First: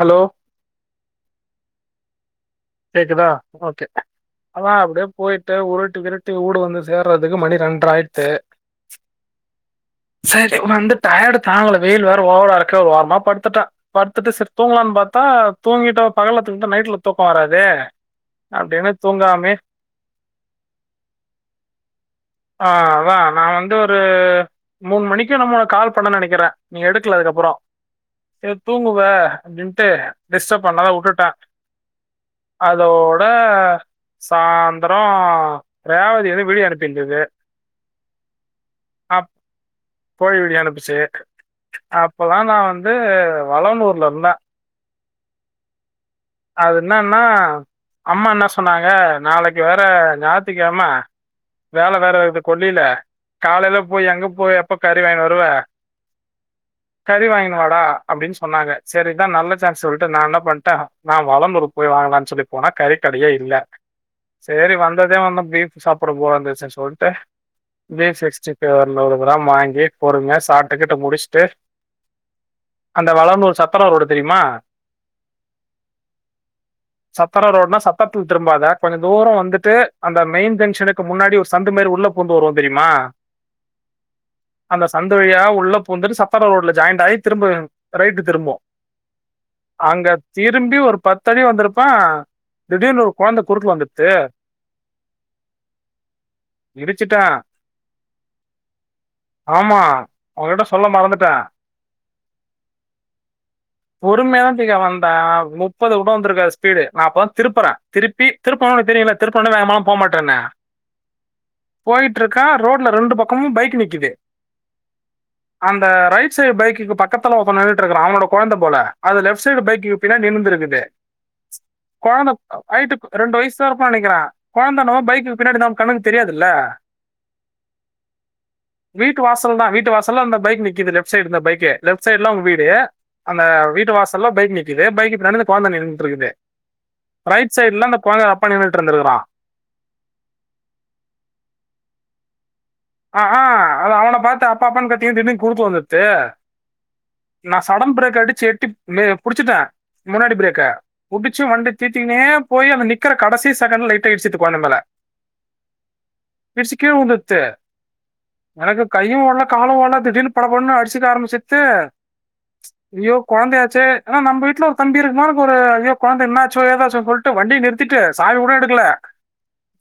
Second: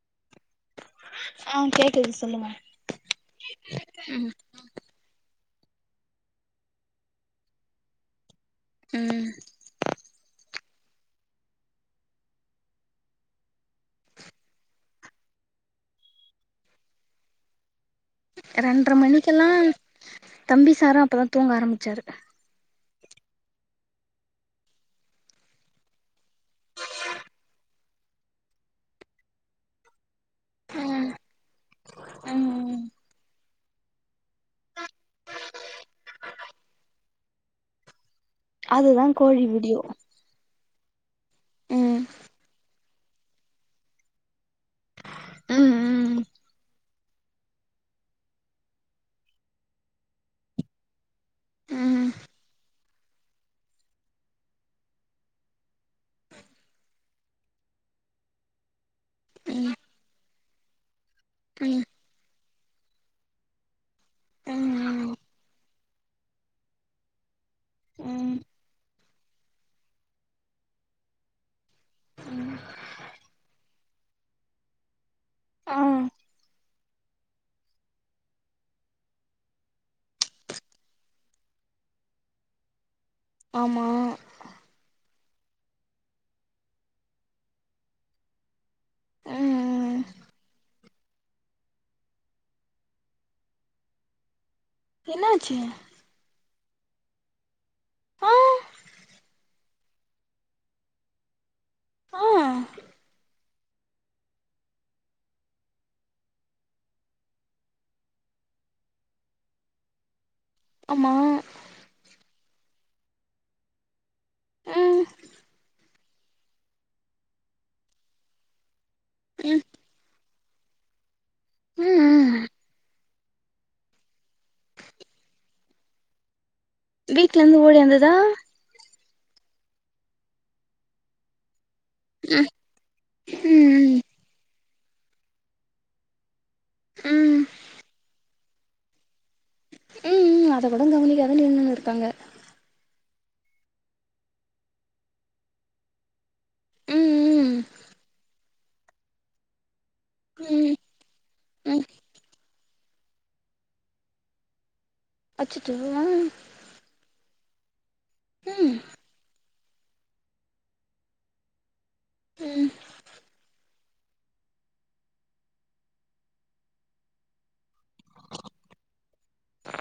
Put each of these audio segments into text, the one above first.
Hello ஆ கேக்குது சொல்லுங்க கேக்குதா ஓகே அதான் அப்படியே போயிட்டு உருட்டி திரட்டி ஊடு வந்து சேர்றதுக்கு மணி ரெண்டரை ஆயிடுச்சு ம்ம் சரி வந்த டயர்டு தாங்கல வெயில் வேற ஓவர இருக்கு ஒரு ஒரமா படுத்துட்டன் படுத்துட்டு சரி தூங்கலான்னு பாத்தா தூங்கிட்டோம் பகல்ல தூங்கிட்டா நைட்ல தூக்கம் வராது அப்டின்னு ரெண்டரை தூங்காமே மணிக்கெல்லாம் தம்பி சாரும் அப்பதான் தூங்க ஆரம்பிச்சாரு ஆ அதான் நான் வந்து ஒரு மூணு மணிக்கும் என்னமோ கால் பண்ண நினைக்கிறேன் நீங்க எடுக்கல அதுக்கு அப்புறம் நீ தூங்குவ அப்படின்ட்டு டிஸ்டர்ப் பண்ணா ம் வுட்டுட்டேன் ம் ம் அதோட சாயந்திரம் ரேவதி எதோ வெளிய அனுப்பி் இருந்தது அது தான் கோழி விடியும் கோழி விடிய அனுப்புச்சு அப்பதான் நான் வந்து வளனூர்ல இருந்தேன் ம் ம் அது என்னன்னா அம்மா என்ன சொன்னாங்க நாளைக்கு வேற ஞாயித்துகிழமை வேலை ம் வேற இருக்கு கொல்லைல காலையில போய் எங்க போய் எப்ப கறி வாங்கினு வருவ கறி வாங்கினு வாடா அப்படின்னு சொன்னாங்க சரிதான் நல்ல ம் சான்ஸ் சொல்லிட்டு நான் என்ன பண்ணிட்டேன் நான் வளனூர் ம் போய் வாங்கலான்னு சொல்லி போனா கறிக்கடையே இல்ல செரி ம் வந்ததே வந்தோம் பீப் சாப்பிட போலம் தச்சன் சொல்லிட்டு பீ ப் ம் சிக்ஸ்டி பைவ் ஒருநூறு கிராம் வாங்கி பொறுமையா சாப்பிட்டு கீட்டு முடிச்சுட்டு ம் அந்த வளனூர் ஒரு சத்தரம் ரோடு தெரியுமா ஆஹம் சத்தரம் ரோடுனா சத்தரத்தில திரும்பாத கொஞ்சம் தூரம் வந்துட்டு அந்த மெயின் ஜங்ஷனுக்கு முன்னாடி ஒரு சந்துமாரி உள்ள பூந்து வருவோம் தெரியுமா ஆமா அந்த சந்த வழியா உள்ள புந்து சத்தர ரோட்ல ஜாயிண்ட் ஆயி திரும்ப ரைட் திரும்புவோம் ஆஹ அஹ அங்க தீர் திரும்பி ஒரு பத்தடி வந்திருப்பான் திடீர்னு ஒரு கொழந்தை குறுக்க வந்துடுச்சு என்னாச்சு இடிச்சுட்டா ஆ ஆமா உங்ககிட்ட சொல்ல மறந்துட்டேன் ஆஹ் பொறுமையா தியா வந்தேன் முப்பது கூட வந்திருக்காது ஸ்பீடு அப்பதான் திருப்புறேன் திருப்பி திருப்புநொனா தெரியும்ல திருப்புனா வேகமாலாம் போகமாட்டேன்னு ஆமா போயிட்டு இருக்கேன் ரோட்ல ரெண்டு பக்கமும் பைக் நிக்குது ம் அந்த ரைட் சைடு பைக்கு பக்கத்துல ஒருத்தன் நின்னுட்டு இருக்குறான் அவனோட கொழந்த போல அது லெப்ட் ம் சைடு பைக்கு பின்னாடி நின்ன்னுட்டு இருக்குது கொழந்த ம் ஹைட்டுக்கு ரெண்டு வயசு தான் இருக்கும்னு நினைக்கிறேன் கொழந்த நம்ம பைக் பின்னாடி நம்ம கண்ணுக்கு தெரியாதுல்ல வீட்ல இருந்து ஓடி வந்ததா வீட்டு வாசல் தான் வீட்டு வாசல்ல அந்த பைக் நிக்கிது லெப்ட் சைடு இந்த பைக்கு லெஃப்ட் சைடு்லாம் ஒரு ம் வீடு அந்த வீட்டு ம் வாசல்லாம் பைக் நிக்கிது பைக் இப்படி நடந்து கொழந்த நின்னுட்டு இருக்குது ம் ரைட் சைட்ல அந்த கொழந்தையோட அப்பா நின்னுட்டு இருந்திருக்கறான் ம் ம் அத கூட கவனிக்காக தா நின்னு இருக்காங்க அஹா அது அவன பாத்து அப்பா அப்பான்னு கத்தீங்க திடீர்னு குருக்குல வந்துருச்சு ம் நா ம் சடன் பிரேக் ஆடிச்சி எட்டி மே புடிச்சுட்டே முன்னாடி பிரேக்க ம் புடிச்சு வண்டி ம் தீத்திக்கின்னே போயி அந்த நிக்கிற கடைசி செகண்ட் லைட்ட இடிச்சுக்கு [unintelligible] அச்சச்சோ ஆ பெருசு கீழ உந்துத்து ம் எனக்கு கையு ஓடல காலு ஓடல திடீர்னு பட படனு அடிச்சிக்க ஆரமிச்சிட்டு ம் ஐயோ கொழந்தையாச்சே ஏன்னா நம்ம வீட்ல ஒரு தம்பி இருக்குன எனக்கு ஒரு ஐய கொழந்த என்ன ஆச்சோ ஏதாச்சோ சொல்ட் வண்டி நிறுத்திட்டு சாவி கூடோ எடுக்கல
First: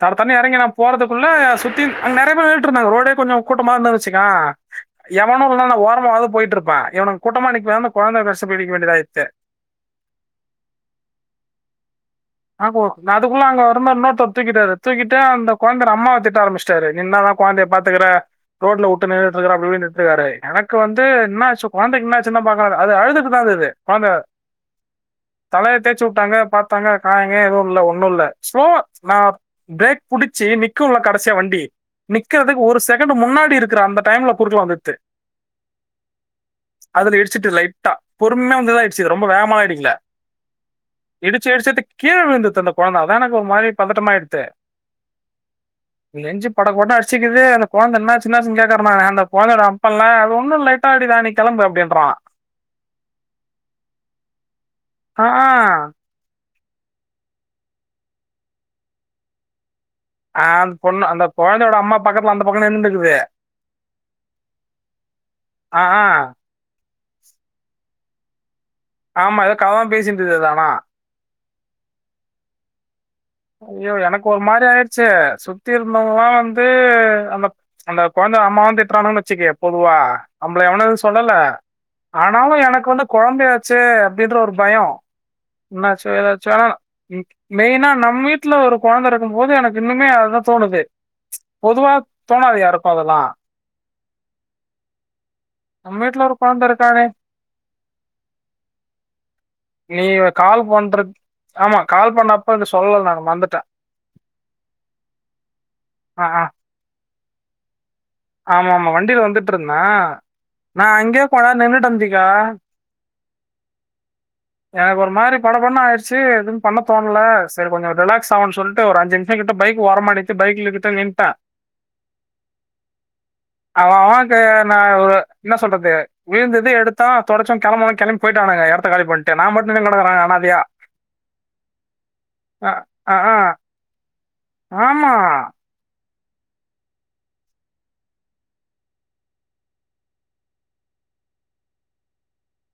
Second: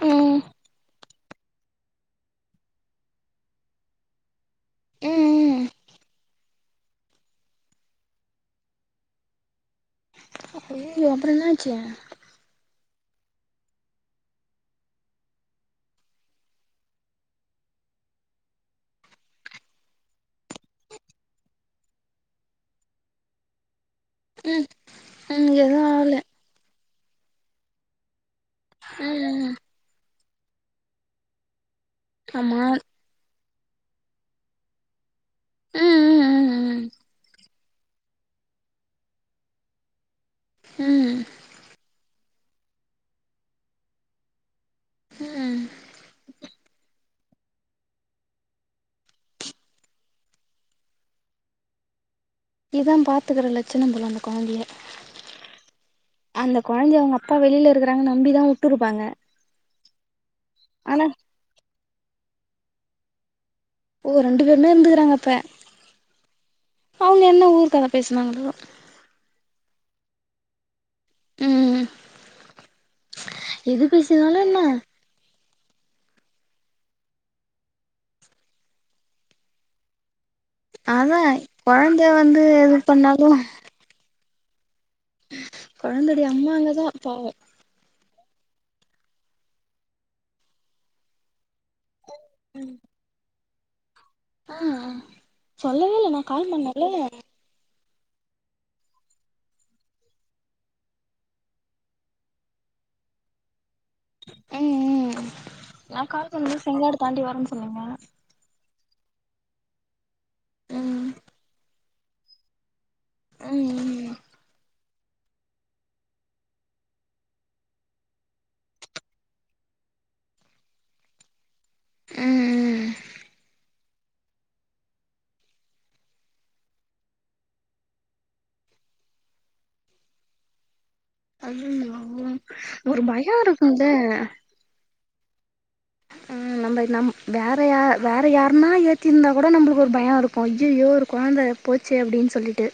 தட தடன்னு நா ம் எறங்கி நா போறக்குள்ள சுத்தி அங்க நெறைய பேர் [unintelligible] ரோடே கொஞ்ச கூட்டமாதா இருந்துச்சு வெச்சுக்கவே எவனு ம் இல்லனா நா ஓரமாவது போயிட்டு இருப்பா இவனு கூட்டமா நிக்கவு அந்த கொழந்த கஷ்டப்பட்டு நிக்கவேன்டியதாய்ட்டு ஐய்யய்யோ அப்றோ என்னாச்சு [inaudible] ஆஹு நா அதுக்குள்ள அங்க இருந்த ஒரு அண்ண தூக்கிட்டாரு தூக்கிட்டு அந்த கொழந்தையோட அம்மா திட்ட ஆரம்பச்சிட்டுடாறு கொழந்தைய பாத்துக்கிற ரோட்ல விட்டு நின்றுட்டு இருக்காரு அப்படின் இன்னுட்டு இருக்காரு எனக்கு வந்து என்னச்சு கொழந்தைக்கு என்னாச்சுனா பாக்கிறு அது அழுதுட்டு தா இருக்குது கொழந்த ம் ம் தலையை எதுவும் தேச்சு ஆகல விட்டாங்க பாத் பாத்தாங்க காயங் கீயோ எதுவு இல்ல ஒண்ணு இல்ல ஸ்லோவா நா ம் பிரேக் புடிச்சி நிக்கு இல்ல கடைசியா வண்டி நிக்கிறதுக்கு ஒரு ஆமாம் செகண்ட் முன்னாடி இருக்குகிற அந்த டைம்ல குறுக்குல வந்துட்டு ம் ம் ம் அதுல இடுடிச்சிசு லைட்டா பொறுமையா வந்து இடிச்சிது ரொம்ப வேகமால இடிக்கல ம் ம் சேரி சேரி இடிச்ச கீழே விழுந்தது அந்த குஒழந்த அதா எனக்கு ஒரு மாரி பதட்டமாயிடுத்து ம் நெஞ்சு பட பட சிக்குது அந்த கெழந்தை என்னாச்சு என்னாச்சு கேக்கற நானு அந்த கொழந்தைதோட அப்ப இல்ல அது ஒன்னு லைட்டா அடி தா நீ கெளம்பு அப்டின்றா இதா பாத்துக்கிற லச்சினமா அந்த கொழந்தைய ஆ அந்த கொழந்தை அவங்க அப்பா வெளில இருக்கறாங்கன்னு நம்பிதா விட்டு இருப்பாங்க ஆ அந்த பொண்ணு அந்த கொழந்தையோட அம்மா பக்கத்துல அந்த பக்க நின்னுட்டு இருக்குது ஓ ரெண்டு பேருமே இருந்துக்கறாங்க அப்ப ஆ அவங்க என்ன ஊரு கத பேசினாங்களோ ஆமா எதோ கத தா பேசுட்டு இருந்துதானு ஆனா ம் எது ஐயோ எனக்கு ஒரு பேசினாலும் என்ன மாரி ஆயிடுச்சு சுத்தி இருந்தவங்கல்லா வந்து அந்த அந்த கொழந்த அம்மாவ திட்டுறானுன்னு வெச்சுகவே பொதுவா நம்பள எவனு எது சொல்லல அதான் குழந்தை வந்து ஆனாலு எது எனக்கு வந்து பண்ணாலும் கொழந்தையாச்சே அப்டின்ற ஒரு பயோ என்னாச்சோ குழந்தையுடைய ஏதாச்சோ அம்மா அங்கே தான் பாவம் மெயினா நம்ம வீட்ல ஒரு கொழந்த இருக்கும் போது எனக்கு இன்னுமே அதுதா தோணுது பொதுவா தோணாது யாருக்கு அதெல்லா ஆ சொல்லவே நம்ம இல்லை வீட்ல நான் ஒரு கால் கொழந்தை பண்ணல இருக்கானே [inaudible] நீ கால் பண்ற ஆமா கால் பண்ணப்ப [unintelligible] சொல்லல நானு மறந்திட்டே ம் ம் ம் நா ஆ கால் ஆ பண்ணும் போது சொங்காடு தாண்டி வரேன்னு சொன்னீங்க ஆமா ஆமா வண்டியில வந்துட்டு இருந்தே நா ம் அங்கயே போன நின்னுட்டு இருந்துங்கிகோ ஆ ம் ம் எனக்கு ஒரு மாதிரி பட பட ஆயிடுச்சு எதுவு பண்ண தோணல சேரி கொஞ்ச ரிலாக்ஸ் ஆகன்னு சொல்லிட்டு ஒரு அஞ்சு பையா கிட்ட பைக்க ஓரமா நிறுத்தி பைக்கில இவத்த நின்ட்டே ம் ம் ம் ம் அவ அவ அது நா ஒரு என்ன சொல்றது விழுந்தது எடுத்தே தொடச்சே கிளம்பினே கிளம்பி போயிட்டானுங்க இடத்தை காலி பண்ணிட்டு நா மட்டு நின்னுகிறா அனாதயா ஐயையோ ஒரு பயம் இருக்குல்ல ஆம்மா [inaudible] பை நம் வேற யா வேற யாரனா ஏத்திருந்தா கூட நம்மளுக்கு ஒரு பயம் இருக்கு ஐயையோ ஒரு குழந்தா போயிச்சே அப்புடின்னு சொல்லிட்டு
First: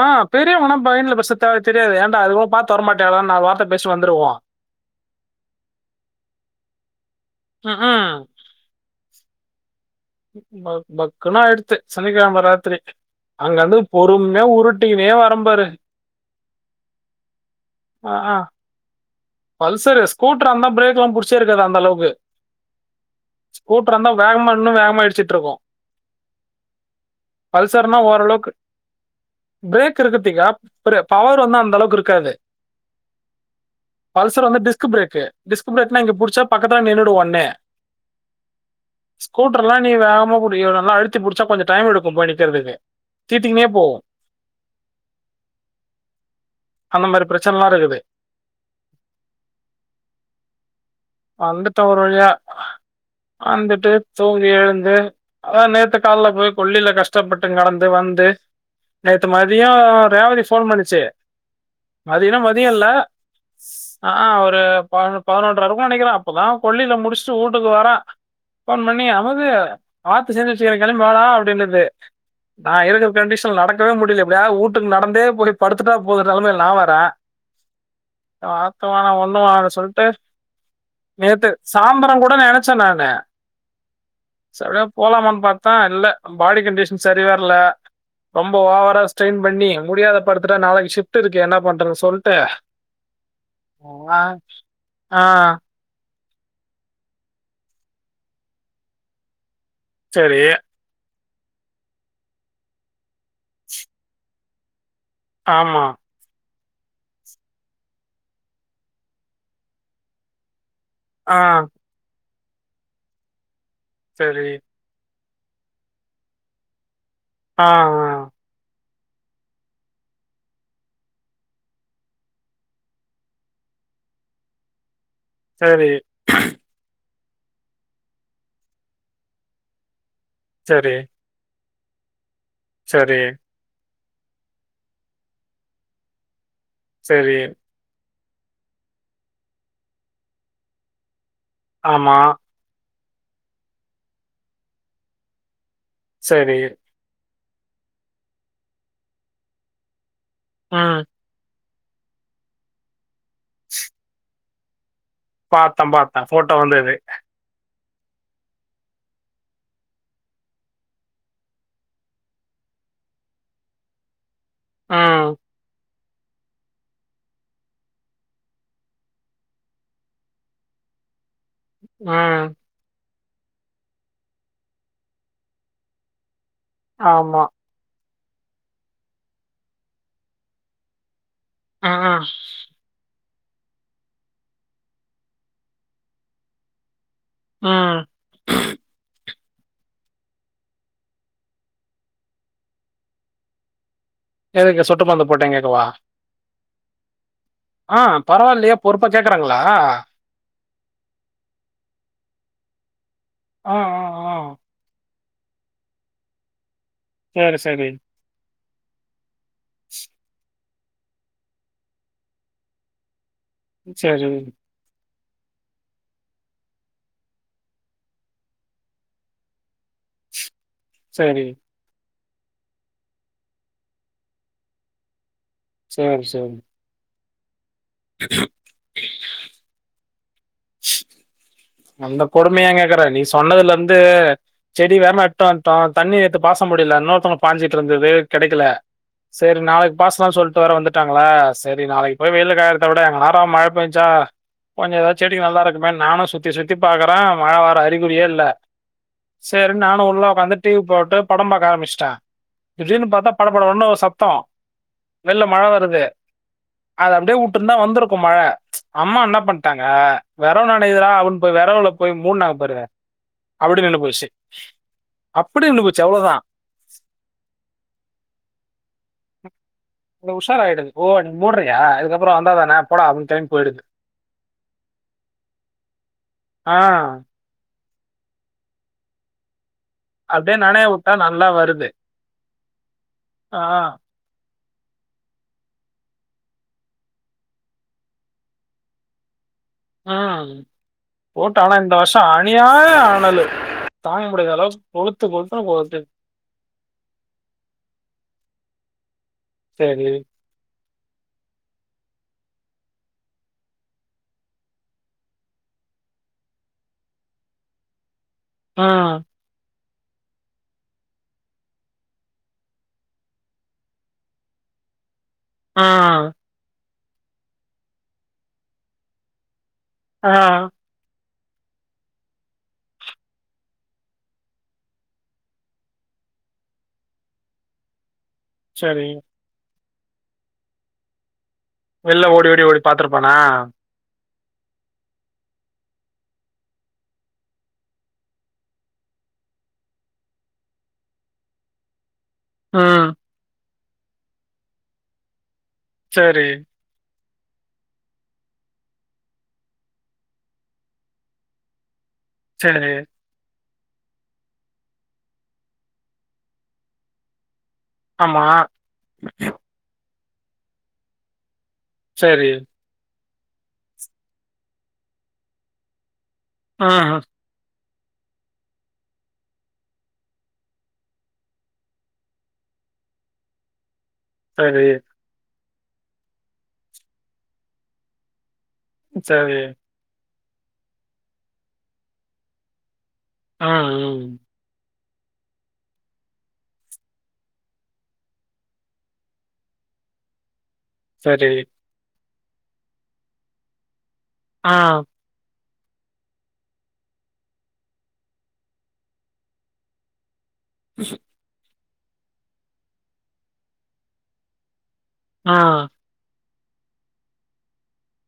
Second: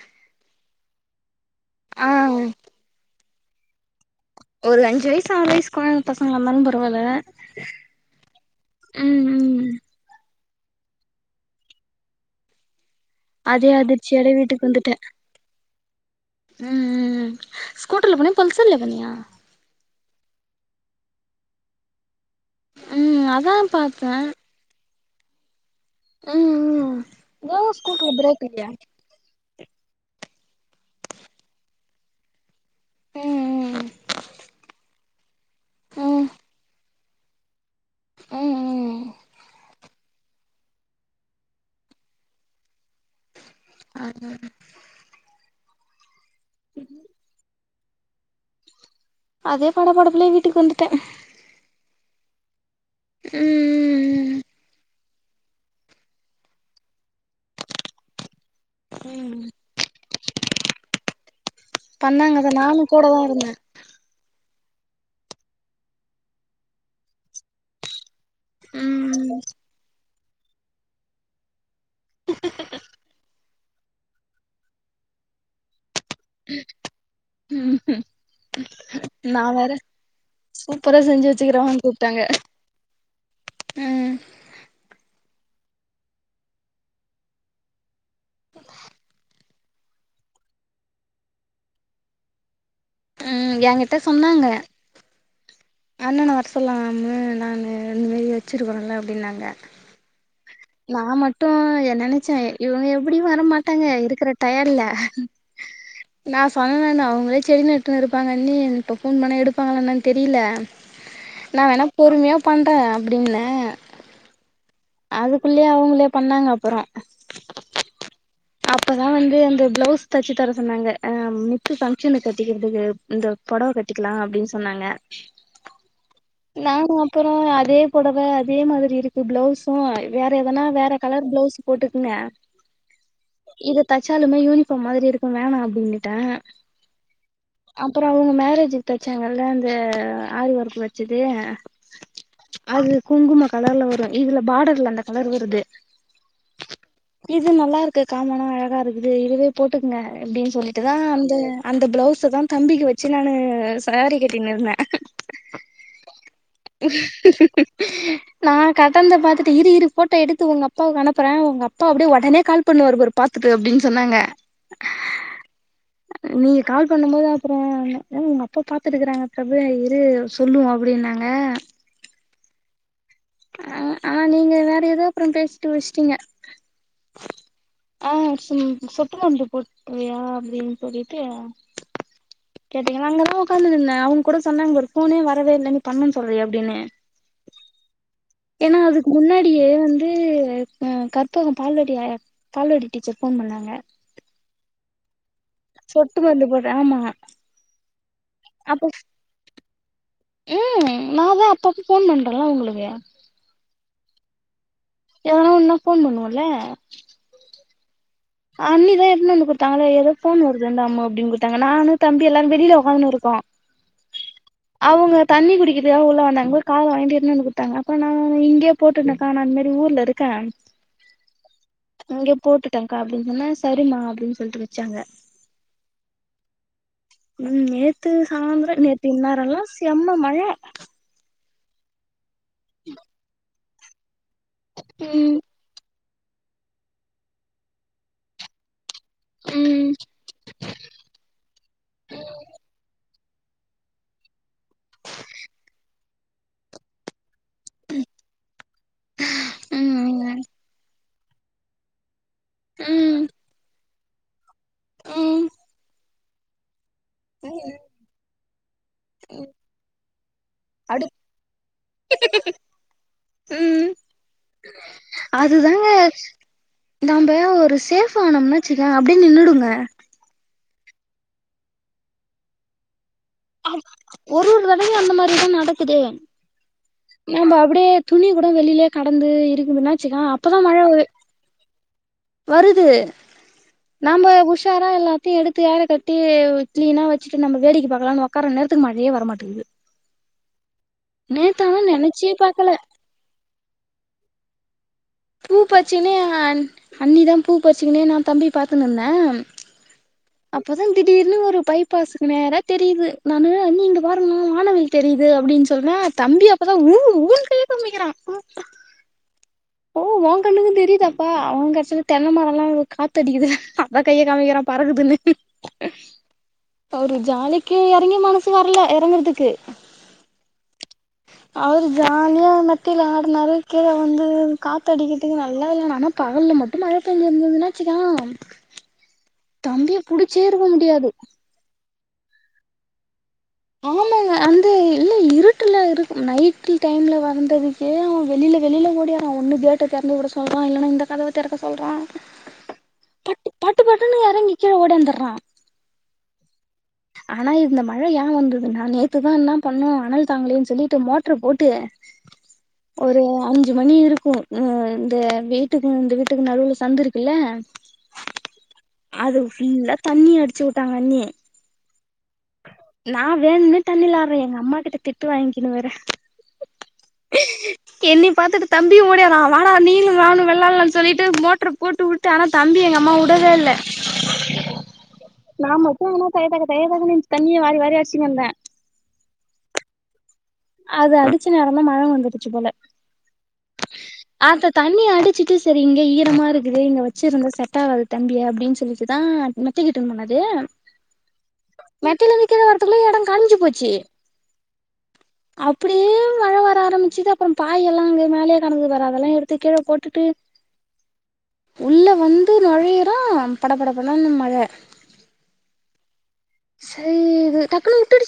ஆ பெரியவங்னா பயன்லா பஸ்ச்தா தெரியாத ஆ ஏன்டா அது கூட பாத்து வரமாட்டியாடா நாலு வார்த்த பேசி வந்துருவோ ஒரு அஞ்சு வயசு ஆறு வயசு குழந்த பசங்களங்களா இருந்தாலு பரவால்ல ஆ ஆ ம் ம் ம் பக் பக்குனு ஆயிடுத்து சனி கிழமா ராத்திரி அங்க அதே இருந்து அதிர்ச்சியோட பொறுமையா வீட்டுக்கு வந்துட்டே உருட்டிகினே வரம் பாரு ம் ம் ம் ஸ்கூட்டர்ல போனியா பல்சர்ல போனியா பல்சரு ஸ்கூட்ரா இருந்தா பிரேக்லா பிடிச்சே இருக்காது அந்த அளவுக்கு ம் அதா ஸ்கூட்டரா இருந்தா பாத்தே வேகமா இன்னு வேகமா இடுச்சுட்டு இருக்கு ம் ம் ஏ பல்சர்னா ஸ்கூட்டர்ல பிரேக் ஓரளவுக்கு இல்லையா பிரேக் இருக்குத்திக்கா பாரு பவர் வந்து அந்த அளவுக்கு இருக்காது ம் ம் ம் பல்சர் வந்து டிஸ்க் பிரேக்கு டிஸ்க் பிரேக்னா ம் இங்க புடிச்சா பக்கத்துல நின்னுடூ ஒன்னே ம் ம் ஸ்கூட்டர்லா நீ வேகமா புடிக்கினு நல்லா அழுத்தி புடிச்சா கொஞ்சொ டைம் எடுக்கும் போயி நிக்கரதுக்கு தீத்தீங்னே போ ஆமா அந்த மாறி பிரச்சனலா இருக்குது அதே படப்படப்புலே வீட்டுக்கு வந்துட்டே வந்துட்ட ஒரு வழியா வந்துட்டு ம் தூங்கி எழுந்து அதா நேத்து கால்ல போயி கொல்லில கஷ்டப்பட்டுனு கடந்து வந்து நேத்து மதியே ரேவதி போன் பண்ணுச்சு மதியனா பண்ணாங்க அத மதியா நானு இல்ல கூட தா இருந்தே ஸ் ஆ ஆஹா ஒரு பதினொன் பதினொன்ற இருக்கு நெனைக்றே அப்பதா கொல்லில முடிச்சுட்டு ஊட்டுக்கு வரே போன் பண்ணி ம் அமுது வாத்து செஞ்சு வச்சுக்றே கெளம்பி வாடா அப்டின்னுது நா இருக்கிற கண்டிஷன்லா நடக்கவே முடியல எப்டியாது ஊட்டுக்கு நடந்தே போய் படுத்துட்டா போதுனுற நிலைமைல நா வரே ம் ம் ஆ வாத்து வேனா ஒன்னு வேனா சொல்லிட்டு சூப்பரா செஞ்சு நேத்து வச்சுக்கிறவான்னு சாந்தரா கூப்ட்டாங்க கூட நெனைச்ச நானு ம் சரி போலாமான்னு பாத்தா இல்ல பாடி கண்டிஷன் சரி வர்ல ரொம்ப ஓவரா ஸ்ட்யின் பண்ணி முடியாத படுத்துட்டா நாளைக்கி ஷிப்ட் இருக்கு என்னா பண்றதுனு சொல்ட்டு ம் நே என்கிட்ட வா ஆ ஆ அண்ணனா வர சொல்ல அம்மு நானு இந் மாறி வச்சிருக்கோல அப்டின்னாங்க சரி நா மட்டு ஏ நெனைச்சே இவுங்க எப்டியு வரமாட்டாங்க இருக்குற டயடுல ஆமா நா சொன்னண்ணா அவுங்களே செடி நட்டுனு இருப்பாங்கண்ணி இப்ப ஃபோன் பண்ணா எடுப்பாங்களா என்னானு தெரில ஆ நா வேண்ணா பொறுமயா பண்றே அப்டின்னே செரி அதுக்குள்ளயே அவுங்ளே பண்ணாங்க அப்றோ ஆ ஆ அப்பதா வந்து அந்த பிளவுஸ் தச்சு தர சொன்னாங்க ஆ மித்து ஃபங்க்ஷனு கட்டிக்கிறதுக்கு இந்த பொடவ கட்டிக்லா அப்டின்னு சொன்னாங்க சரி நானு அப்பறொ அதே பொடவ அதே மாதிரி இருக்கு பிளவ்ஸு வேற எதனா வேற சரி கலர் பிளவ்ஸ் போட்டுக்கினு சரி இது தச்சாலுமே யூனிஃபார்ம் மாதிரி இருக்கு வேணா அப்டின்னுட்ட சரி அப்பறொ அவுங்க மேரேஜுக்கு தச்சாங்கல்ல இந்த ஆரி ஒர்க்கு வச்சது ஆமா அது குங்கும கலர்ல வரு இதுல பாடர்ல அந்த கலர் வருது சரி இது நல்லா இருக்கு காமனா அழகா இருக்குது இதுவே போட்டுக்கங்க அப்டின்னு சொல்லிட்டுதா ம் அந்த அந்த பிளவுஸதா தம்பிக்கு வச்சு நானு சாரி கட்டினு இருந்தே பார்த்தேன் பார்த்தேன் போட்டோ உ வந்தது நா கட்டனத பாத்துட்டு இரு இரு ஃபோட்டோ எடுத்து உங்க அப்பாவுக்கு அனுப்புறே உங்க அப்பா அப்டியே ஒடனே கால் பண்ணுவாரு பாரு பாத்துட்டு அப்டின்னு சொன்னாங்க ஆ நீங்க கால் பண்ணும் போது அப்றோ ந்த அதா உங்க அப்பா பாத்துட்டுக்கறாங்க பிரபு இரு சொல்லுவோ அப்பிடினாங்க ஆ ஆ ஆ நீங்க வேற எதோ அப்றோ பேசிட்டு வச்டீங்க ஆமா ஆ சும் சொட்டு மருந்து போட்டுயா அப்டின்னு சொல்லிட்டு ம் ம், கேட்டீங்க நா அங்கதா உக்காந்திருந்தே அவங் கூட சொன்னாங்க ஒரு ஃபோனே வரவே இல்ல நீ பண்ணேன்னு சொல்றியே அப்டின்னு ம் ஏன்னா அதுக்கு முன்னாடியே வந்து ஆ கற்பகம் பால்வாடி ஆயா பால்வாடி டீச்சர் ஃபோன் பண்ணாங்க எதுக்கு சொட்டு மருந்து போட்டீங் கேக்கவா சொட்டு மருந்து போடுற ஆமா ஆ பரவால்லயே அப்ப பொறுப்பா கேக்கறாங்களா ம் நாதா அப்பப்ப ஃபோன் பண்றல்ல அவுங்களுக்கு ஆ ஆ ஆ எதனா ஒன்னுனா ஃபோன் பண்ணுவல்ல சேரி செரி அண்ணிதா எடுத்னு வந்து குடுத்தாங்களே ஏதோ ஃபோன் வரு து இந்தாம்மா அப்டின்னு குடுத்தாங்க நானு தம்பி எல்லாரு வெளில உக்காந்துனு இருக்கோ ம் சரி அவங்க தண்ணி குடிக்கிறதுக்காக உள்ள வந்தாங்க காதுல வாங்கிட்டு எடுத்னு வந்து குடுத்தாங்க அப்பற நா இங்கயே போட்டு இருந்தக்கா நா இந்த மாரி ஊர்ல இருக்கே செரி இங்க போட்டுட்டேங்கா அப்டின்னு சொன்னா சரிமா அப்டின்னு சொல்லிட்டு வச்சாங்க செர் செரி உம் நேத்து சாந்திரம் நேத்து இன்னேரம்ல்லாம் செம்ம மழ அந்த கொடுமைய யா கேக்குற நீ சொன்னதுல இருந்து செடி வேமா ம் எட்டு வந்ட்டோம் தண்ணிர் ஏத்து பாச முடியல இன்னொருத்தவங்க பாஞ்சிட்டு இருந்தது கிடைக்கல செரி ம் நாளைக்கு பாச்லா சொல்லிட்டு வர வந்துட்டாங்களா செரி நாளைக்கு போய் வெயில்ல காயறத வுட எங்க நேரொ மழ பெஞ்சா கொஞ்சம் ஏதாவ்து செடிக்கு நல்லா இருக்குமேன் நானும் சுத்தி சுத்தி பாக்குறேன் மழ வர்ற அறிகுறியே இல்ல செரி நானு உள்ள ம் உக்காந்து டிவி போட்டு படம் ஆரம்புச்சுட்டேன் திடிர்னு ம் ம் பாத்தா படப்படனு ஒரு சத்தம் வெள்ள மழ வருது அது அப்டியே ம் வுட்ருந்தா வந்திருக்கும் மழ அம்மா என்ன பண்ணிட்டாங்க வெறவு அடு நனையுதுடா அப்டின் வெறவுல போய் மூடுனாங்க பாரு அப்டியே ம் நின்னு போச்சு அப்டியே நின்னு போச்சு அவ்ளோதான் நாம ஒரு சேஃப் ஆனோம்னு வச்சுக்கேன் அப்டியே நின்னுடுங்க கொஞ்சோ உஷாரா ஆயிடுது ஓ நீ மூட்றியா அதுக்கப்புறொ வந்தாதான போடா அப்டினு கெளம்பி போயிடுது. ஆம் ஒரு ஒரு தடையு அந்த மாரிதான் நடக்குது ஆ, நம்ப அப்டியே துணி கூட வெளியில கடந்து இருக்குதுனா அப்டியே நெனைய வுட்டா நல்லா வருது வருது ஆ, நாம்ப உஷாரா எல்லாத்தையும் எடுத்து ஏரொ கட்டி க்ளீனா வச்சுட்டு நம்ம வேடிக்க பாக்கலாம்னு ஒக் கார நேரத்துக்கு மழையே வர மாட்டிது ஆ போட்ட ஆனா இந்த வருஷம் நெனைச்சே பாக்கல அணியாயொ அனலு தாங்க முடியது அளவு பூ பச்சுக்கினே அண் அண்ணிதான் பூ பச்சுக்கனே நா தம்பிய பாத்துன்னுந்தேன் செரி அப்பதான் திடீர்னு ஒரு பைபாஸுக்கு நேரா தெரியுது நானு அண்ணி இங்க பாருங்களே வானவில் தெரியுது அப்டின்னு சொல்றே தம்பி அப்பதான் ஊ ஊனு கையே காமிக்கிறான் ஆ ஆ ஓ ஓன் கண்ணுக்கும் தெரியுதாப்பா அவுங்க கடச்சன தென்ன மரம்லா காத்து அடிக்குது அதான் கைய காமிக்கிறான் பறக்குதுனு ஆ ஆ ஒரு ஜாலிக்கு எறங்கிய மனசு வரல எறங்கறதுக்கு ஆ அவரு ஜாலியா மெத்தைல ஆடுனாரு கீழ வுழுந்து காத்து அடிக்கிட்டுக்கு நல்லா வேள ஆனா பகல்ல மட்டும் மழ பெஞ்சிருந்ததுனாச்சுக்கியாவ சரி தம்பிய புடிச்சே இருக்க முடியாது வெள்ள ஓடி ஓடி ஓடி பாத்துருப்பானா கட்டுல்ல இருக்றா நைட் நைட்ல டைம்ல வந்ததுக்கே அவன் வெளில வெளில ஓடி வாரான் ஒன்னு கேட்ட துறந்து விட சொல்றான் இல்லன்னா இந்த கதவ தெறக்க சொல்றான் ம் பட்டு பட்டுன்னு எறங்கி கீழ ஓடி வந்துர்றான் செரி ஆனா இந்த மழ ஏன் வந்ததுனா நேத்துதா என்ன பண்ணும் அனல் தாங்களேன்னு சொல்லிட்டு மோட்டரு போட்டு [unintelligible] ஒரு அஞ் அஞ்சு மணி இருக்கு அ இந்த வீட்டுக்கு இந்த வீட்டுக்கு நடுவுல சந்த இருக்குல்ல ஆமா. அது ஃபுல்ல தண்ணி அடிச்சு உட்டாங்க அண்ணி சரி நா வேண்னே தண்ணில ஆற்ற எங் அம்மாகுட்ட திட்டு வாங்க்கினு வேற அ அ கென்னி பாத்துட்டு தம்பியு ஓடியாரா வாடா நீலு நானு வெள்ளாலான் சொல்லிட்டு மோட்ரு போட்டு உட் டு ஆனா தம்பிய எங் அம்மா உடவே இல்ல சரி நா மட்டு ஆனா தைய தக்க தக்கன்ச்சி தண்ணிய வாரி வாரி அர்ச்சின் இர்ந்த சரி அது அடிச்சு நேரந்தா மழை வந்துடுச்சு போல அ அ அ த தண்ணி அடிச்சிட்டு சரி இங்க ஈரமாக இருக்குது இங்க வச்சுருந்த செட்ட ஆகாது தம்பி அப்டின் சொல்லிட்டு தா திகிட்டு போனது சரி மெத்தைலேந்து கீழ வரதுக்குள்ள எடோ காஞ்சி போச்சு ஆ அப்புடியே மழ வர ஆரமிச்சுது அப்புற பாயி எல்லா அங்க மேலயே கடந்து பாரு அதல்லா எடுத்து கீழ போட்டுட்டு ஹ உள்ள வந்து நொழையிற பட பட படன்னு மழ ஆ சை இது டக்குனு உட்டுடுச்